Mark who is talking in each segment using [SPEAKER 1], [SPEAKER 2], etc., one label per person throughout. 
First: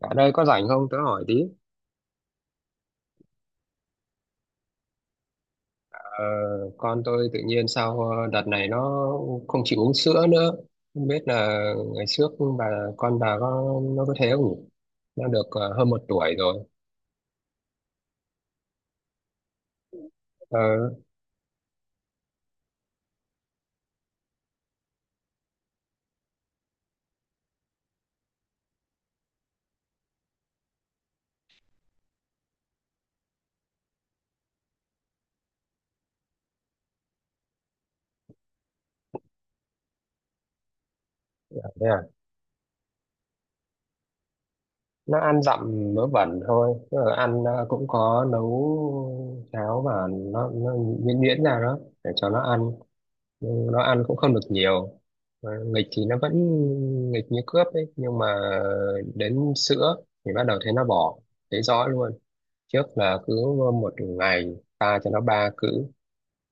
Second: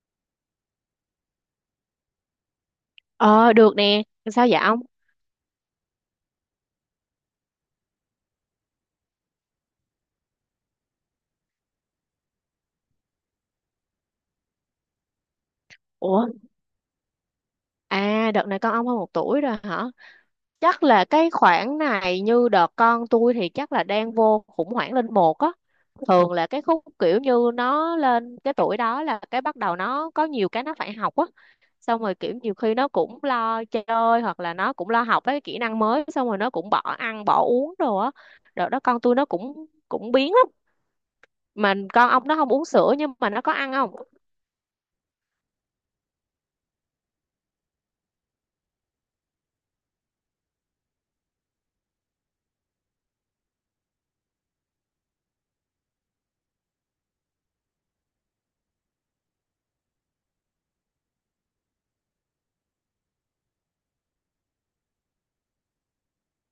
[SPEAKER 1] Bạn ơi có rảnh không? Tớ hỏi tí.
[SPEAKER 2] Ờ được nè, sao vậy ông?
[SPEAKER 1] Ờ, con tôi tự nhiên sau đợt này nó không chịu uống sữa nữa. Không biết là ngày trước bà con bà có nó có thế không nhỉ? Nó được hơn một
[SPEAKER 2] Ủa,
[SPEAKER 1] tuổi rồi.
[SPEAKER 2] à đợt này con ông hơn một tuổi rồi hả?
[SPEAKER 1] Ờ,
[SPEAKER 2] Chắc là cái khoảng này như đợt con tôi thì chắc là đang vô khủng hoảng lên một á. Thường là cái khúc kiểu như nó lên cái tuổi đó là cái bắt đầu nó có nhiều cái nó phải học á. Xong rồi kiểu nhiều khi nó cũng lo chơi hoặc là nó cũng lo học với kỹ năng mới xong rồi nó cũng bỏ ăn bỏ uống đồ á. Đợt đó con tôi nó cũng cũng biến lắm. Mà
[SPEAKER 1] thế à?
[SPEAKER 2] con ông nó không uống sữa nhưng mà nó có ăn không?
[SPEAKER 1] Nó ăn dặm mớ bẩn thôi. Tức là ăn cũng có nấu cháo, và nó nhuyễn nhuyễn ra đó để cho nó ăn, nhưng nó ăn cũng không được nhiều. Mà nghịch thì nó vẫn nghịch như cướp ấy, nhưng mà đến sữa thì bắt đầu thấy nó bỏ, thấy rõ luôn. Trước là cứ một ngày ta cho nó 3 cữ,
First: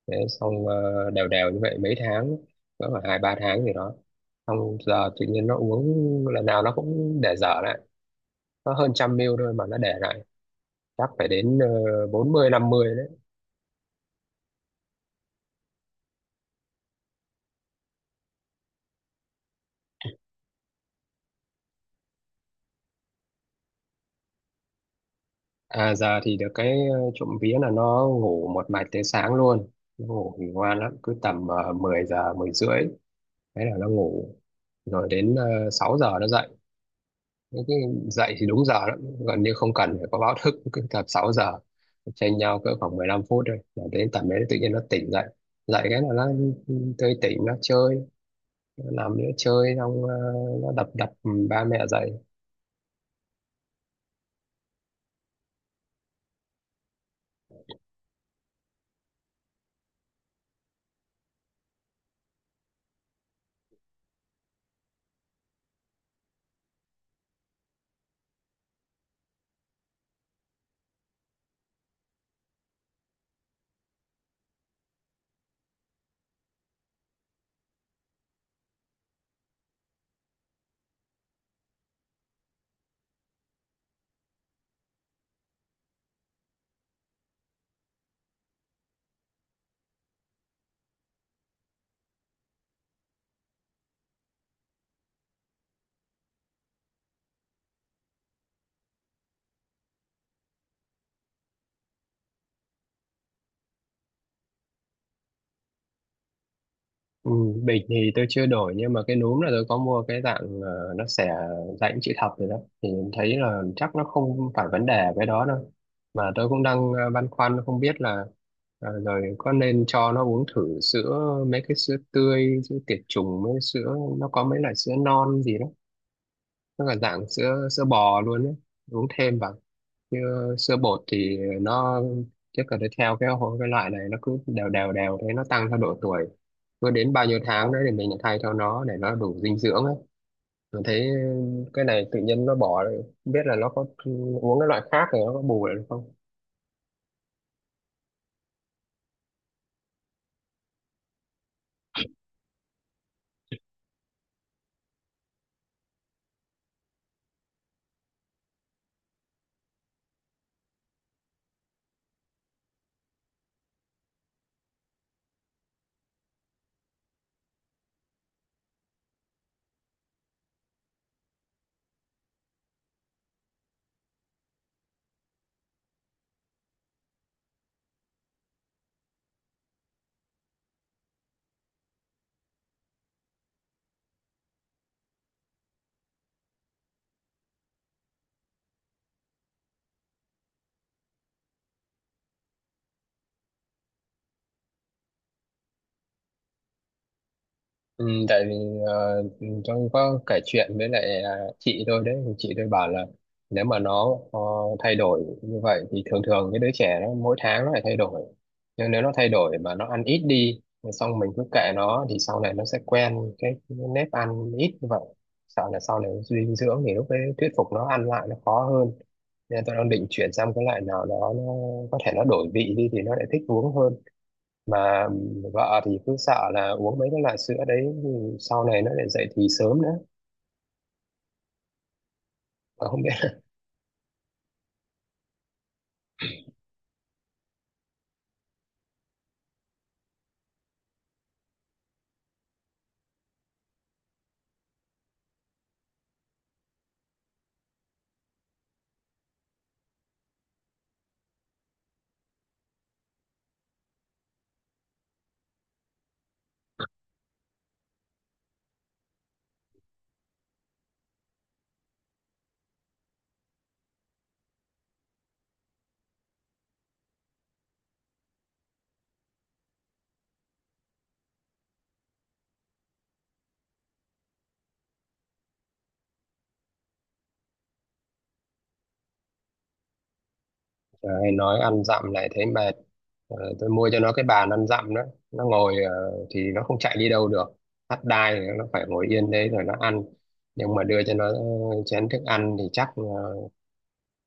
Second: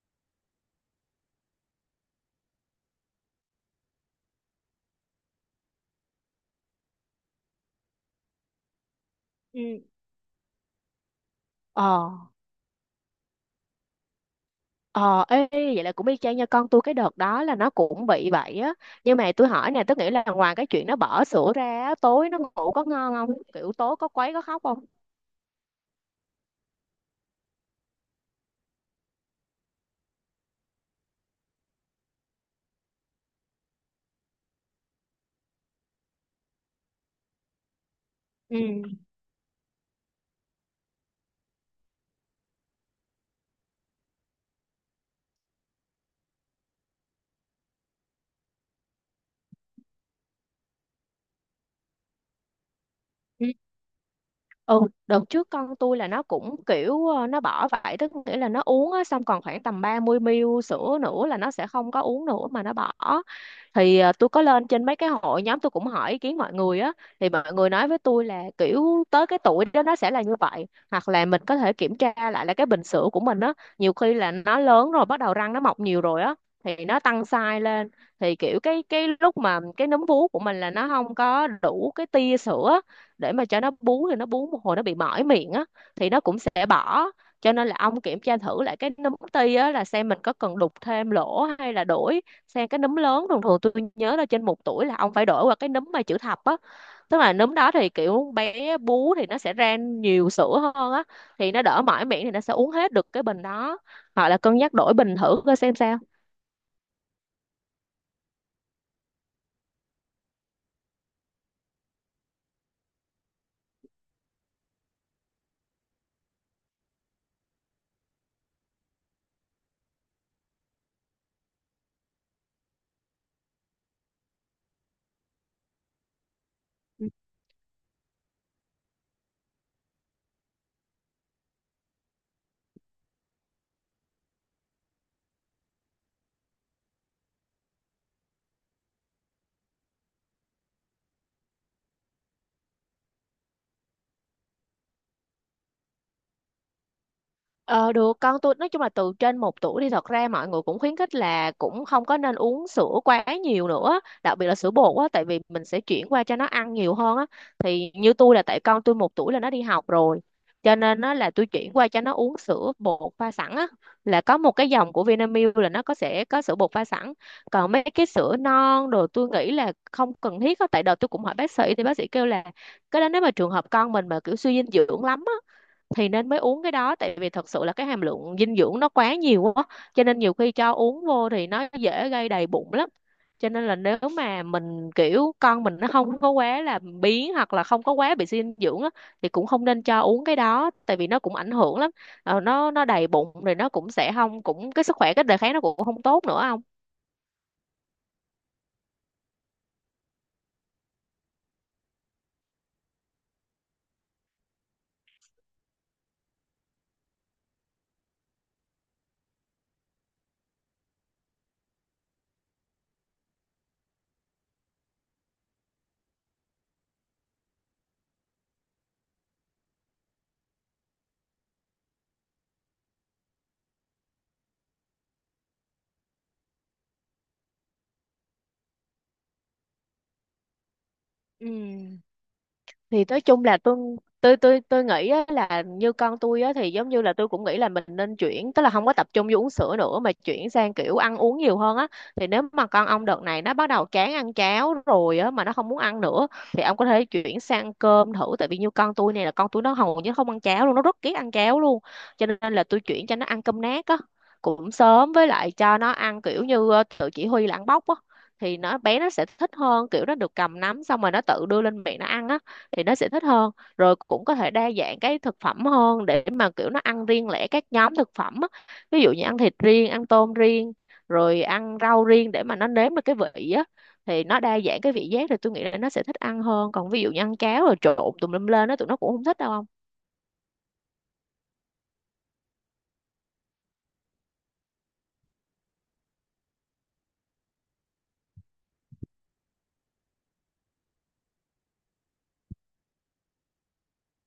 [SPEAKER 1] thế xong đều đều như vậy mấy tháng, cỡ khoảng 2-3 tháng gì đó. Xong giờ tự nhiên nó uống, lần nào nó cũng để dở lại, nó hơn 100 ml thôi mà nó
[SPEAKER 2] Ừ.
[SPEAKER 1] để lại chắc phải đến
[SPEAKER 2] Ờ.
[SPEAKER 1] 40-50.
[SPEAKER 2] Ờ, ê, ê, vậy là cũng y chang nha, con tôi cái đợt đó là nó cũng bị vậy á, nhưng mà tôi hỏi nè, tôi nghĩ là ngoài cái chuyện nó bỏ sữa ra á, tối nó ngủ có ngon không, kiểu tối có quấy có khóc không?
[SPEAKER 1] À, giờ thì được cái trộm vía là nó ngủ một mạch tới sáng luôn. Nó ngủ thì ngoan lắm, cứ tầm 10 giờ, 10:30, thế là nó ngủ. Rồi đến 6 giờ nó dậy. Thế cái dậy thì đúng giờ lắm, gần như không cần phải có báo thức, cứ tầm 6 giờ. Chênh nhau cỡ khoảng 15 phút thôi. Là đến tầm đấy tự nhiên nó tỉnh dậy. Dậy cái là nó tươi tỉnh, nó chơi, nó nằm nữa chơi, xong nó đập đập ba mẹ dậy.
[SPEAKER 2] Ừ. Ừ, đợt trước con tôi là nó cũng kiểu nó bỏ vậy, tức nghĩa là nó uống á, xong còn khoảng tầm 30ml sữa nữa là nó sẽ không có uống nữa mà nó bỏ. Thì tôi có lên trên mấy cái hội nhóm tôi cũng hỏi ý kiến mọi người á, thì mọi người nói với tôi là kiểu tới cái tuổi đó nó sẽ là như vậy, hoặc là mình có thể kiểm tra lại là cái bình sữa của mình á. Nhiều khi là nó lớn rồi bắt đầu răng nó mọc nhiều rồi á thì nó tăng size lên, thì kiểu cái lúc mà cái núm vú của mình là nó không có đủ cái tia sữa để mà cho nó bú, thì nó bú một hồi nó bị mỏi miệng á thì nó cũng sẽ bỏ. Cho nên là ông kiểm tra thử lại cái núm ti á, là xem mình có cần đục thêm lỗ hay là đổi sang cái núm lớn. Thường thường tôi nhớ là trên một tuổi là ông phải đổi qua cái núm mà chữ thập á, tức là núm đó thì kiểu bé bú thì nó sẽ ra nhiều sữa hơn á thì nó đỡ mỏi miệng thì nó sẽ uống hết được cái bình đó. Hoặc là cân nhắc đổi bình thử coi xem sao.
[SPEAKER 1] Ừ, bịch thì tôi chưa đổi, nhưng mà cái núm là tôi có mua cái dạng nó xẻ dạng chữ thập rồi đó. Thì thấy là chắc nó không phải vấn đề cái đó đâu, mà tôi cũng đang băn khoăn không biết là rồi có nên cho nó uống thử sữa, mấy cái sữa tươi, sữa tiệt trùng, mấy sữa nó có mấy loại sữa non gì đó, nó là dạng sữa sữa bò luôn đấy, uống thêm vào. Chứ sữa bột thì nó chắc là nó theo cái loại này, nó cứ đều đều đều thế nó tăng theo độ tuổi, cứ đến bao nhiêu tháng đấy thì mình lại thay cho nó để nó đủ dinh dưỡng ấy. Mình thấy cái này tự nhiên nó bỏ rồi, không biết là nó có uống cái loại khác thì nó có bù lại được không.
[SPEAKER 2] Ờ được. Con tôi nói chung là từ trên một tuổi thì thật ra mọi người cũng khuyến khích là cũng không có nên uống sữa quá nhiều nữa, đặc biệt là sữa bột á, tại vì mình sẽ chuyển qua cho nó ăn nhiều hơn á. Thì như tôi là tại con tôi một tuổi là nó đi học rồi, cho nên nó là tôi chuyển qua cho nó uống sữa bột pha sẵn á, là có một cái dòng của Vinamilk là nó có, sẽ có sữa bột pha sẵn. Còn mấy cái sữa non đồ tôi nghĩ là không cần thiết á, tại đợt tôi cũng hỏi bác sĩ thì bác sĩ kêu là cái đó nếu mà trường hợp con mình mà kiểu suy dinh dưỡng lắm thì nên mới uống cái đó, tại vì thật sự là cái hàm lượng dinh dưỡng nó quá nhiều quá, cho nên nhiều khi cho uống vô thì nó dễ gây đầy bụng lắm. Cho nên là nếu mà mình kiểu con mình nó không có quá là biếng hoặc là không có quá bị suy dinh dưỡng á, thì cũng không nên cho uống cái đó tại vì nó cũng ảnh hưởng lắm. Ờ, nó đầy bụng rồi nó cũng sẽ không, cũng cái sức khỏe cái đề kháng nó cũng không tốt nữa không.
[SPEAKER 1] Ừ, tại vì ờ, trong có kể chuyện với lại chị tôi đấy, thì chị tôi bảo là nếu mà nó thay đổi như vậy thì thường thường cái đứa trẻ nó mỗi tháng nó lại thay đổi. Nhưng nếu nó thay đổi mà nó ăn ít đi, xong mình cứ kệ nó thì sau này nó sẽ quen cái nếp ăn ít như vậy. Sợ là sau này dinh dưỡng thì lúc đấy thuyết phục nó ăn lại nó khó hơn, nên tôi đang định chuyển sang cái loại nào đó nó có thể nó đổi vị đi thì nó lại thích uống hơn. Mà vợ thì cứ sợ là uống mấy cái loại sữa đấy thì sau này nó lại dậy thì sớm nữa,
[SPEAKER 2] Ừ.
[SPEAKER 1] mà không
[SPEAKER 2] Thì nói
[SPEAKER 1] biết.
[SPEAKER 2] chung là tôi nghĩ á, là như con tôi á, thì giống như là tôi cũng nghĩ là mình nên chuyển, tức là không có tập trung vô uống sữa nữa mà chuyển sang kiểu ăn uống nhiều hơn á. Thì nếu mà con ông đợt này nó bắt đầu chán ăn cháo rồi á mà nó không muốn ăn nữa, thì ông có thể chuyển sang cơm thử, tại vì như con tôi này là con tôi nó hầu như không ăn cháo luôn, nó rất ghét ăn cháo luôn, cho nên là tôi chuyển cho nó ăn cơm nát á, cũng sớm, với lại cho nó ăn kiểu như tự chỉ huy là ăn bóc á, thì nó bé nó sẽ thích hơn, kiểu nó được cầm nắm xong rồi nó tự đưa lên miệng nó ăn á thì nó sẽ thích hơn. Rồi cũng có thể đa dạng cái thực phẩm hơn để mà kiểu nó ăn riêng lẻ các nhóm thực phẩm á. Ví dụ như ăn thịt riêng, ăn tôm riêng, rồi ăn rau riêng, để mà nó nếm được cái vị á thì nó đa dạng cái vị giác thì tôi nghĩ là nó sẽ thích ăn hơn. Còn ví dụ như ăn cháo rồi trộn tùm lum lên á tụi nó cũng không thích đâu không?
[SPEAKER 1] Trời, nói ăn dặm lại thấy mệt. Tôi mua cho nó cái bàn ăn dặm đó, nó ngồi thì nó không chạy đi đâu được, thắt đai thì nó phải ngồi yên đấy rồi nó ăn. Nhưng mà đưa cho nó chén thức ăn thì chắc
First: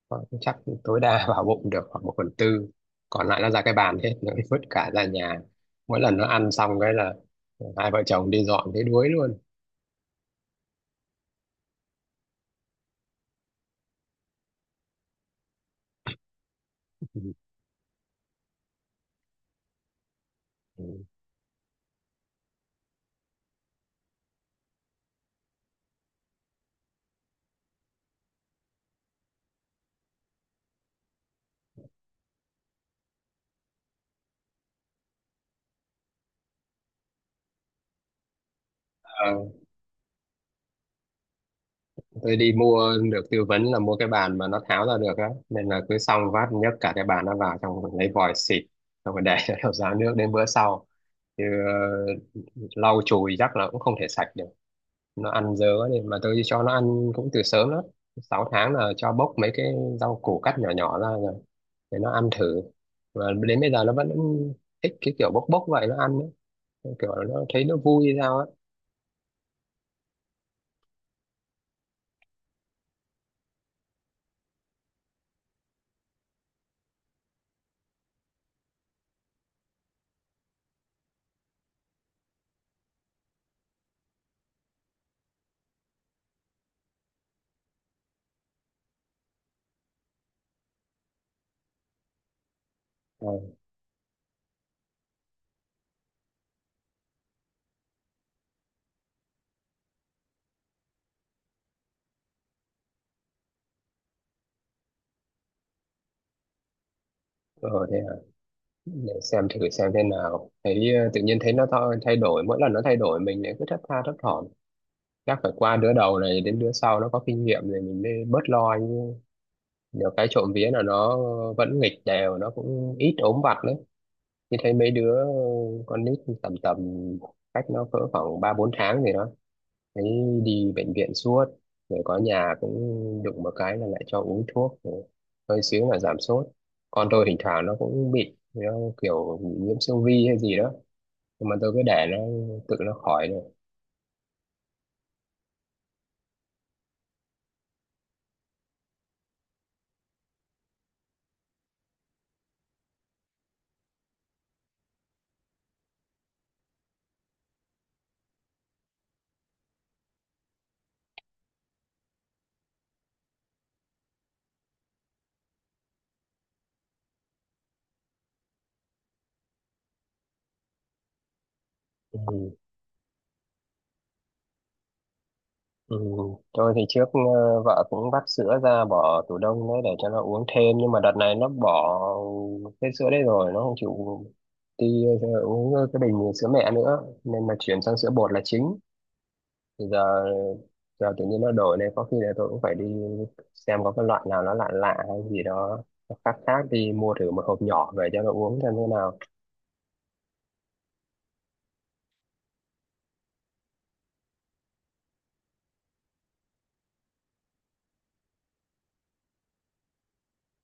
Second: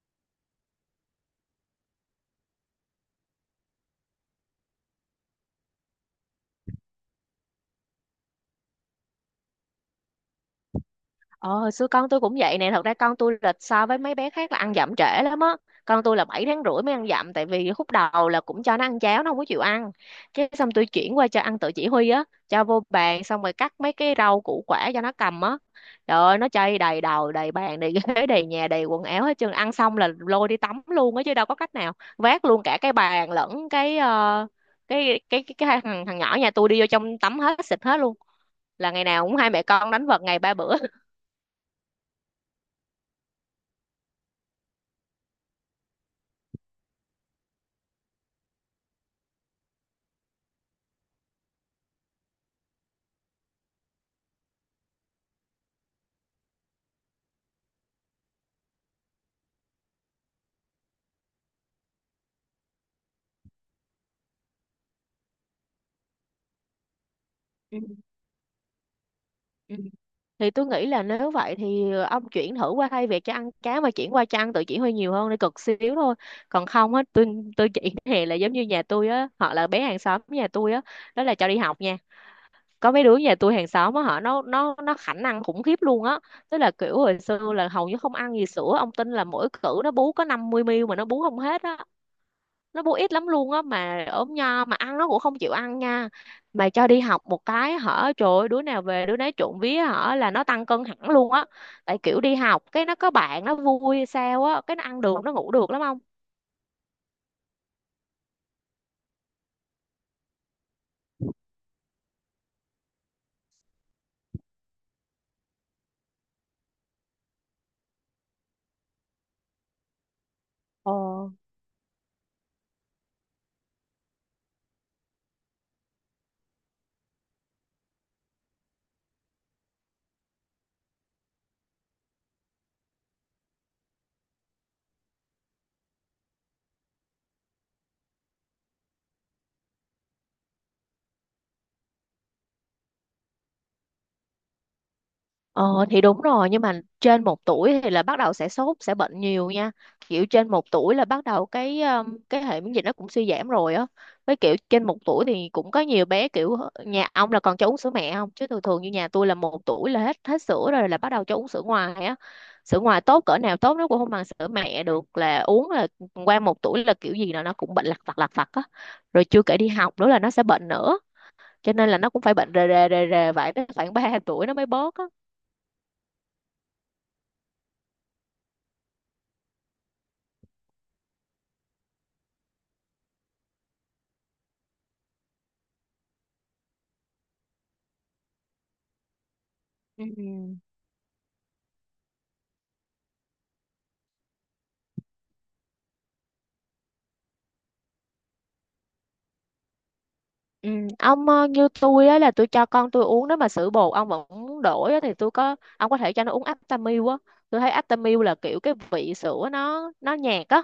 [SPEAKER 1] ờ, chắc tối đa vào bụng được khoảng một phần tư, còn lại nó ra cái bàn hết, nó vứt cả ra nhà. Mỗi lần nó ăn xong cái là hai vợ chồng đi dọn thấy đuối luôn.
[SPEAKER 2] Ờ, xưa con tôi cũng vậy nè. Thật ra con tôi là so với mấy bé khác là ăn dặm trễ lắm á. Con tôi là 7 tháng rưỡi mới ăn dặm, tại vì khúc đầu là cũng cho nó ăn cháo nó không có chịu ăn. Cái xong tôi chuyển qua cho ăn tự chỉ huy á, cho vô bàn xong rồi cắt mấy cái rau củ quả cho nó cầm á. Trời ơi, nó chơi đầy đầu, đầy bàn, đầy ghế, đầy nhà, đầy quần áo hết trơn. Ăn xong là lôi đi tắm luôn á chứ đâu có cách nào. Vác luôn cả cái bàn lẫn cái cái thằng thằng nhỏ nhà tôi đi vô trong tắm hết, xịt hết luôn. Là ngày nào cũng hai
[SPEAKER 1] Ừ.
[SPEAKER 2] mẹ con đánh vật ngày ba bữa.
[SPEAKER 1] Tôi đi mua được tư vấn là mua cái bàn mà nó tháo ra được á, nên là cứ xong vát nhấc cả cái bàn nó vào trong lấy vòi xịt, xong rồi để nó ráo nước đến bữa sau, chứ lau chùi chắc là cũng không thể sạch được. Nó ăn dớ đi mà. Tôi cho nó ăn cũng từ sớm lắm, 6 tháng là cho bốc mấy cái rau củ cắt nhỏ nhỏ ra rồi để nó ăn thử, và đến bây giờ nó vẫn thích cái kiểu bốc bốc vậy nó ăn ấy. Kiểu nó thấy nó
[SPEAKER 2] Ừ.
[SPEAKER 1] vui hay sao á.
[SPEAKER 2] Ừ. Thì tôi nghĩ là nếu vậy thì ông chuyển thử qua, thay vì cho ăn cá mà chuyển qua cho ăn tự chỉ huy nhiều hơn, để cực xíu thôi. Còn không á tôi chuyển hè, là giống như nhà tôi á, họ là bé hàng xóm nhà tôi á, đó là cho đi học nha. Có mấy đứa nhà tôi hàng xóm á họ nó khả năng khủng khiếp luôn á, tức là kiểu hồi xưa là hầu như không ăn gì, sữa ông tin là mỗi cữ nó bú có 50ml mà nó bú không hết á, nó bu ít
[SPEAKER 1] ờ,
[SPEAKER 2] lắm luôn á, mà ốm nho mà ăn nó cũng không chịu ăn nha. Mà cho đi học một cái hở, trời ơi, đứa nào về đứa nấy trộn vía hở là nó tăng cân hẳn luôn á, tại kiểu đi học cái nó có bạn nó vui hay sao á cái nó ăn được nó ngủ được lắm không.
[SPEAKER 1] ờ, thế để xem thử xem thế nào, thấy tự nhiên thấy nó thay đổi, mỗi lần nó thay đổi mình lại cứ thất tha thất thỏm. Chắc phải qua đứa đầu này đến đứa sau nó có kinh nghiệm rồi mình mới bớt lo chứ. Nhiều cái trộm vía là nó vẫn nghịch đều, nó cũng ít ốm vặt đấy, như thấy mấy đứa con nít tầm tầm cách nó cỡ khoảng 3-4 tháng gì đó thấy đi bệnh viện suốt. Rồi có nhà cũng đụng một cái là lại cho uống thuốc rồi, hơi xíu là giảm sốt. Con tôi thỉnh thoảng nó cũng bị, nó kiểu bị nhiễm siêu vi hay gì đó, nhưng mà tôi cứ để nó tự nó khỏi được.
[SPEAKER 2] Ờ thì đúng rồi, nhưng mà trên một tuổi thì là bắt đầu sẽ sốt sẽ bệnh nhiều nha, kiểu trên một tuổi là bắt đầu cái hệ miễn dịch nó cũng suy giảm rồi á. Với kiểu trên một tuổi thì cũng có nhiều bé kiểu nhà ông là còn cho uống sữa mẹ không, chứ thường thường như nhà tôi là một tuổi là hết hết sữa rồi, là bắt đầu cho uống sữa ngoài á. Sữa ngoài tốt cỡ nào tốt nó cũng không bằng sữa mẹ được, là uống là qua một tuổi là kiểu gì là nó cũng bệnh lặt vặt á, rồi chưa kể đi học nữa là nó sẽ bệnh nữa, cho nên là nó cũng phải
[SPEAKER 1] Ừ.
[SPEAKER 2] bệnh rề rề rề rề vậy tới khoảng ba tuổi nó mới bớt á.
[SPEAKER 1] Ừ. Tôi thì trước vợ cũng vắt sữa ra bỏ tủ đông đấy để cho nó uống thêm, nhưng mà đợt này nó bỏ cái sữa đấy rồi, nó không chịu đi uống cái bình sữa mẹ nữa, nên mà chuyển sang sữa bột là chính. Thì
[SPEAKER 2] Ừ.
[SPEAKER 1] giờ giờ tự nhiên nó đổi này, có khi là tôi cũng phải đi xem có cái loại nào nó lạ lạ hay gì đó, nó khác khác, đi mua thử một hộp nhỏ về cho nó uống xem thế nào.
[SPEAKER 2] Ừ. Ông như tôi á là tôi cho con tôi uống, nếu mà sữa bột ông vẫn muốn đổi á, thì tôi có ông có thể cho nó uống Aptamil á. Tôi thấy Aptamil là kiểu cái vị sữa nó nhạt á,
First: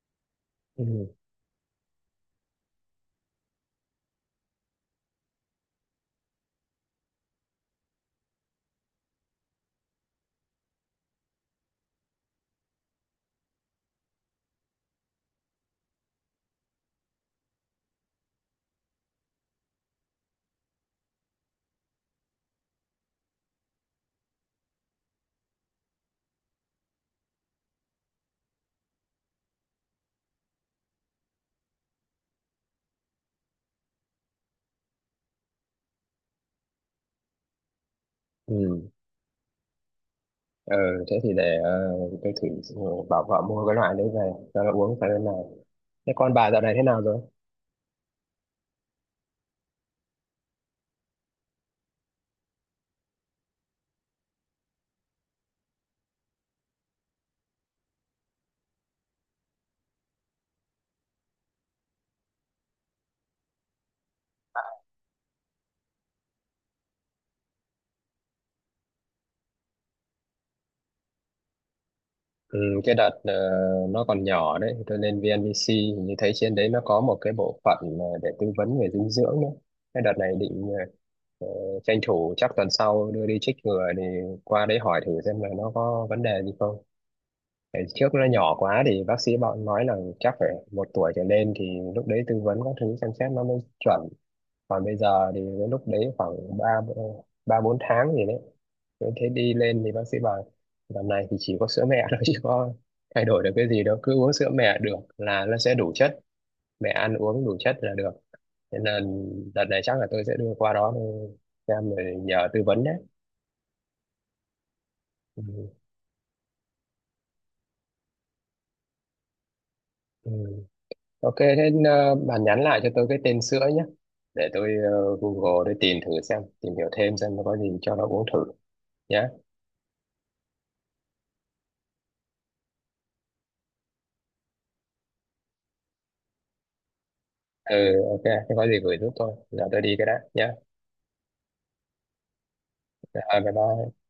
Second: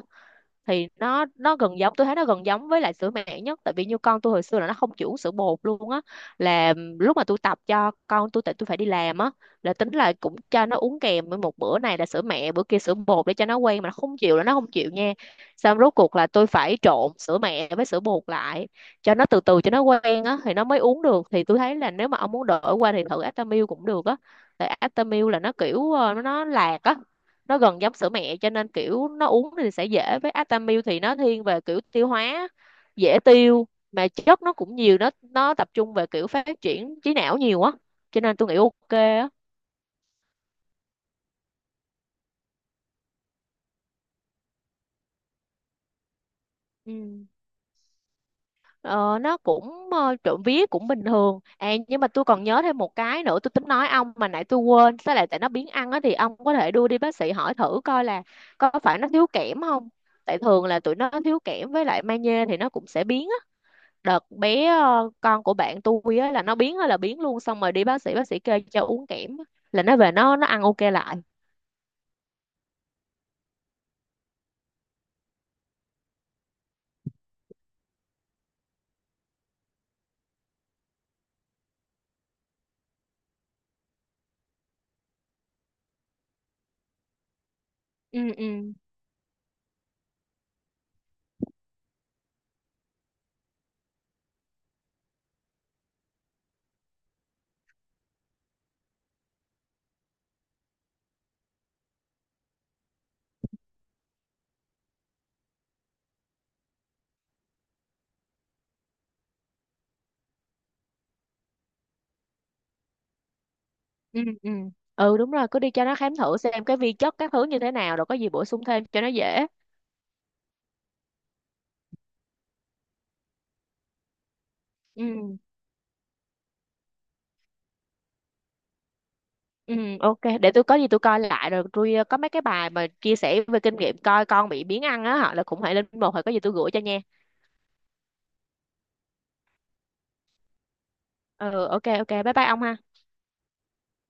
[SPEAKER 2] thì
[SPEAKER 1] Ừ.
[SPEAKER 2] nó gần giống, tôi thấy nó gần giống với lại sữa mẹ nhất, tại vì như con tôi hồi xưa là nó không chưởng sữa bột luôn á. Là lúc mà tôi tập cho con tôi, tại tôi phải đi làm á, là tính là cũng cho nó uống kèm với một bữa này là sữa mẹ bữa kia sữa bột để cho nó quen, mà nó không chịu là nó không chịu nha. Xong rốt cuộc là tôi phải trộn sữa mẹ với sữa bột lại cho nó từ từ cho nó quen á thì nó mới uống được. Thì tôi thấy là nếu mà ông muốn đổi qua thì thử Aptamil cũng được á, tại Aptamil là nó kiểu nó lạc á, nó gần giống sữa mẹ cho nên kiểu nó uống thì sẽ dễ. Với Atamil thì nó thiên về kiểu tiêu hóa, dễ tiêu, mà chất nó cũng nhiều, nó tập trung về kiểu phát triển trí não nhiều á, cho nên tôi nghĩ
[SPEAKER 1] Ừ.
[SPEAKER 2] ok á.
[SPEAKER 1] ờ thế thì để tôi thử bảo vợ mua cái loại đấy về cho nó uống phải bên nào. Thế con bà dạo này thế nào rồi?
[SPEAKER 2] Ừ. Ờ, nó cũng trộm vía cũng bình thường à, nhưng mà tôi còn nhớ thêm một cái nữa tôi tính nói ông mà nãy tôi quên. Với lại tại nó biến ăn á thì ông có thể đưa đi bác sĩ hỏi thử coi là có phải nó thiếu kẽm không, tại thường là tụi nó thiếu kẽm với lại magie thì nó cũng sẽ biến. Đợt bé con của bạn tôi á là nó biến á là biến luôn, xong rồi đi bác sĩ, bác sĩ kê cho uống kẽm á, là nó về nó ăn ok lại.
[SPEAKER 1] Ừ, cái đợt nó còn nhỏ đấy, thì tôi lên VNVC hình như thấy trên đấy nó có một cái bộ phận để tư vấn về dinh dưỡng nữa. Cái đợt này định ờ, tranh thủ chắc tuần sau đưa đi chích ngừa, thì qua đấy hỏi thử xem là nó có vấn đề gì không. Tại trước
[SPEAKER 2] Ừ.
[SPEAKER 1] nó nhỏ
[SPEAKER 2] Ừ.
[SPEAKER 1] quá thì bác sĩ bọn nói là chắc phải 1 tuổi trở lên thì lúc đấy tư vấn các thứ xem xét nó mới chuẩn, còn bây giờ thì cái lúc đấy khoảng ba ba bốn tháng gì đấy. Thế thế đi lên thì bác sĩ bảo tầm này thì chỉ có sữa mẹ thôi chứ có thay đổi được cái gì đâu, cứ uống sữa mẹ được là nó sẽ đủ chất, mẹ ăn uống đủ chất là được, thế nên đợt này chắc là tôi sẽ đưa qua đó để xem rồi nhờ tư vấn đấy.
[SPEAKER 2] ừ Ừ đúng
[SPEAKER 1] Ừ.
[SPEAKER 2] rồi, cứ đi cho nó khám thử xem cái vi chất các thứ như thế nào rồi có gì bổ sung thêm cho nó dễ.
[SPEAKER 1] Ừ. Ok, thế bạn nhắn lại cho tôi cái tên sữa nhé, để tôi
[SPEAKER 2] Ừ.
[SPEAKER 1] Google để tìm thử xem, tìm hiểu thêm xem nó có gì cho nó uống thử nhé.
[SPEAKER 2] Ừ. Ok, để tôi có gì tôi coi lại rồi tôi có mấy cái bài mà chia sẻ về kinh nghiệm coi con bị biến ăn á, họ là cũng hãy lên một hồi, có gì tôi gửi cho nha.
[SPEAKER 1] Ừ, ok, không có gì gửi giúp tôi, giờ tôi đi cái đã nhé.
[SPEAKER 2] Ừ. Ok, ok, bye bye ông ha.
[SPEAKER 1] À, bye bye.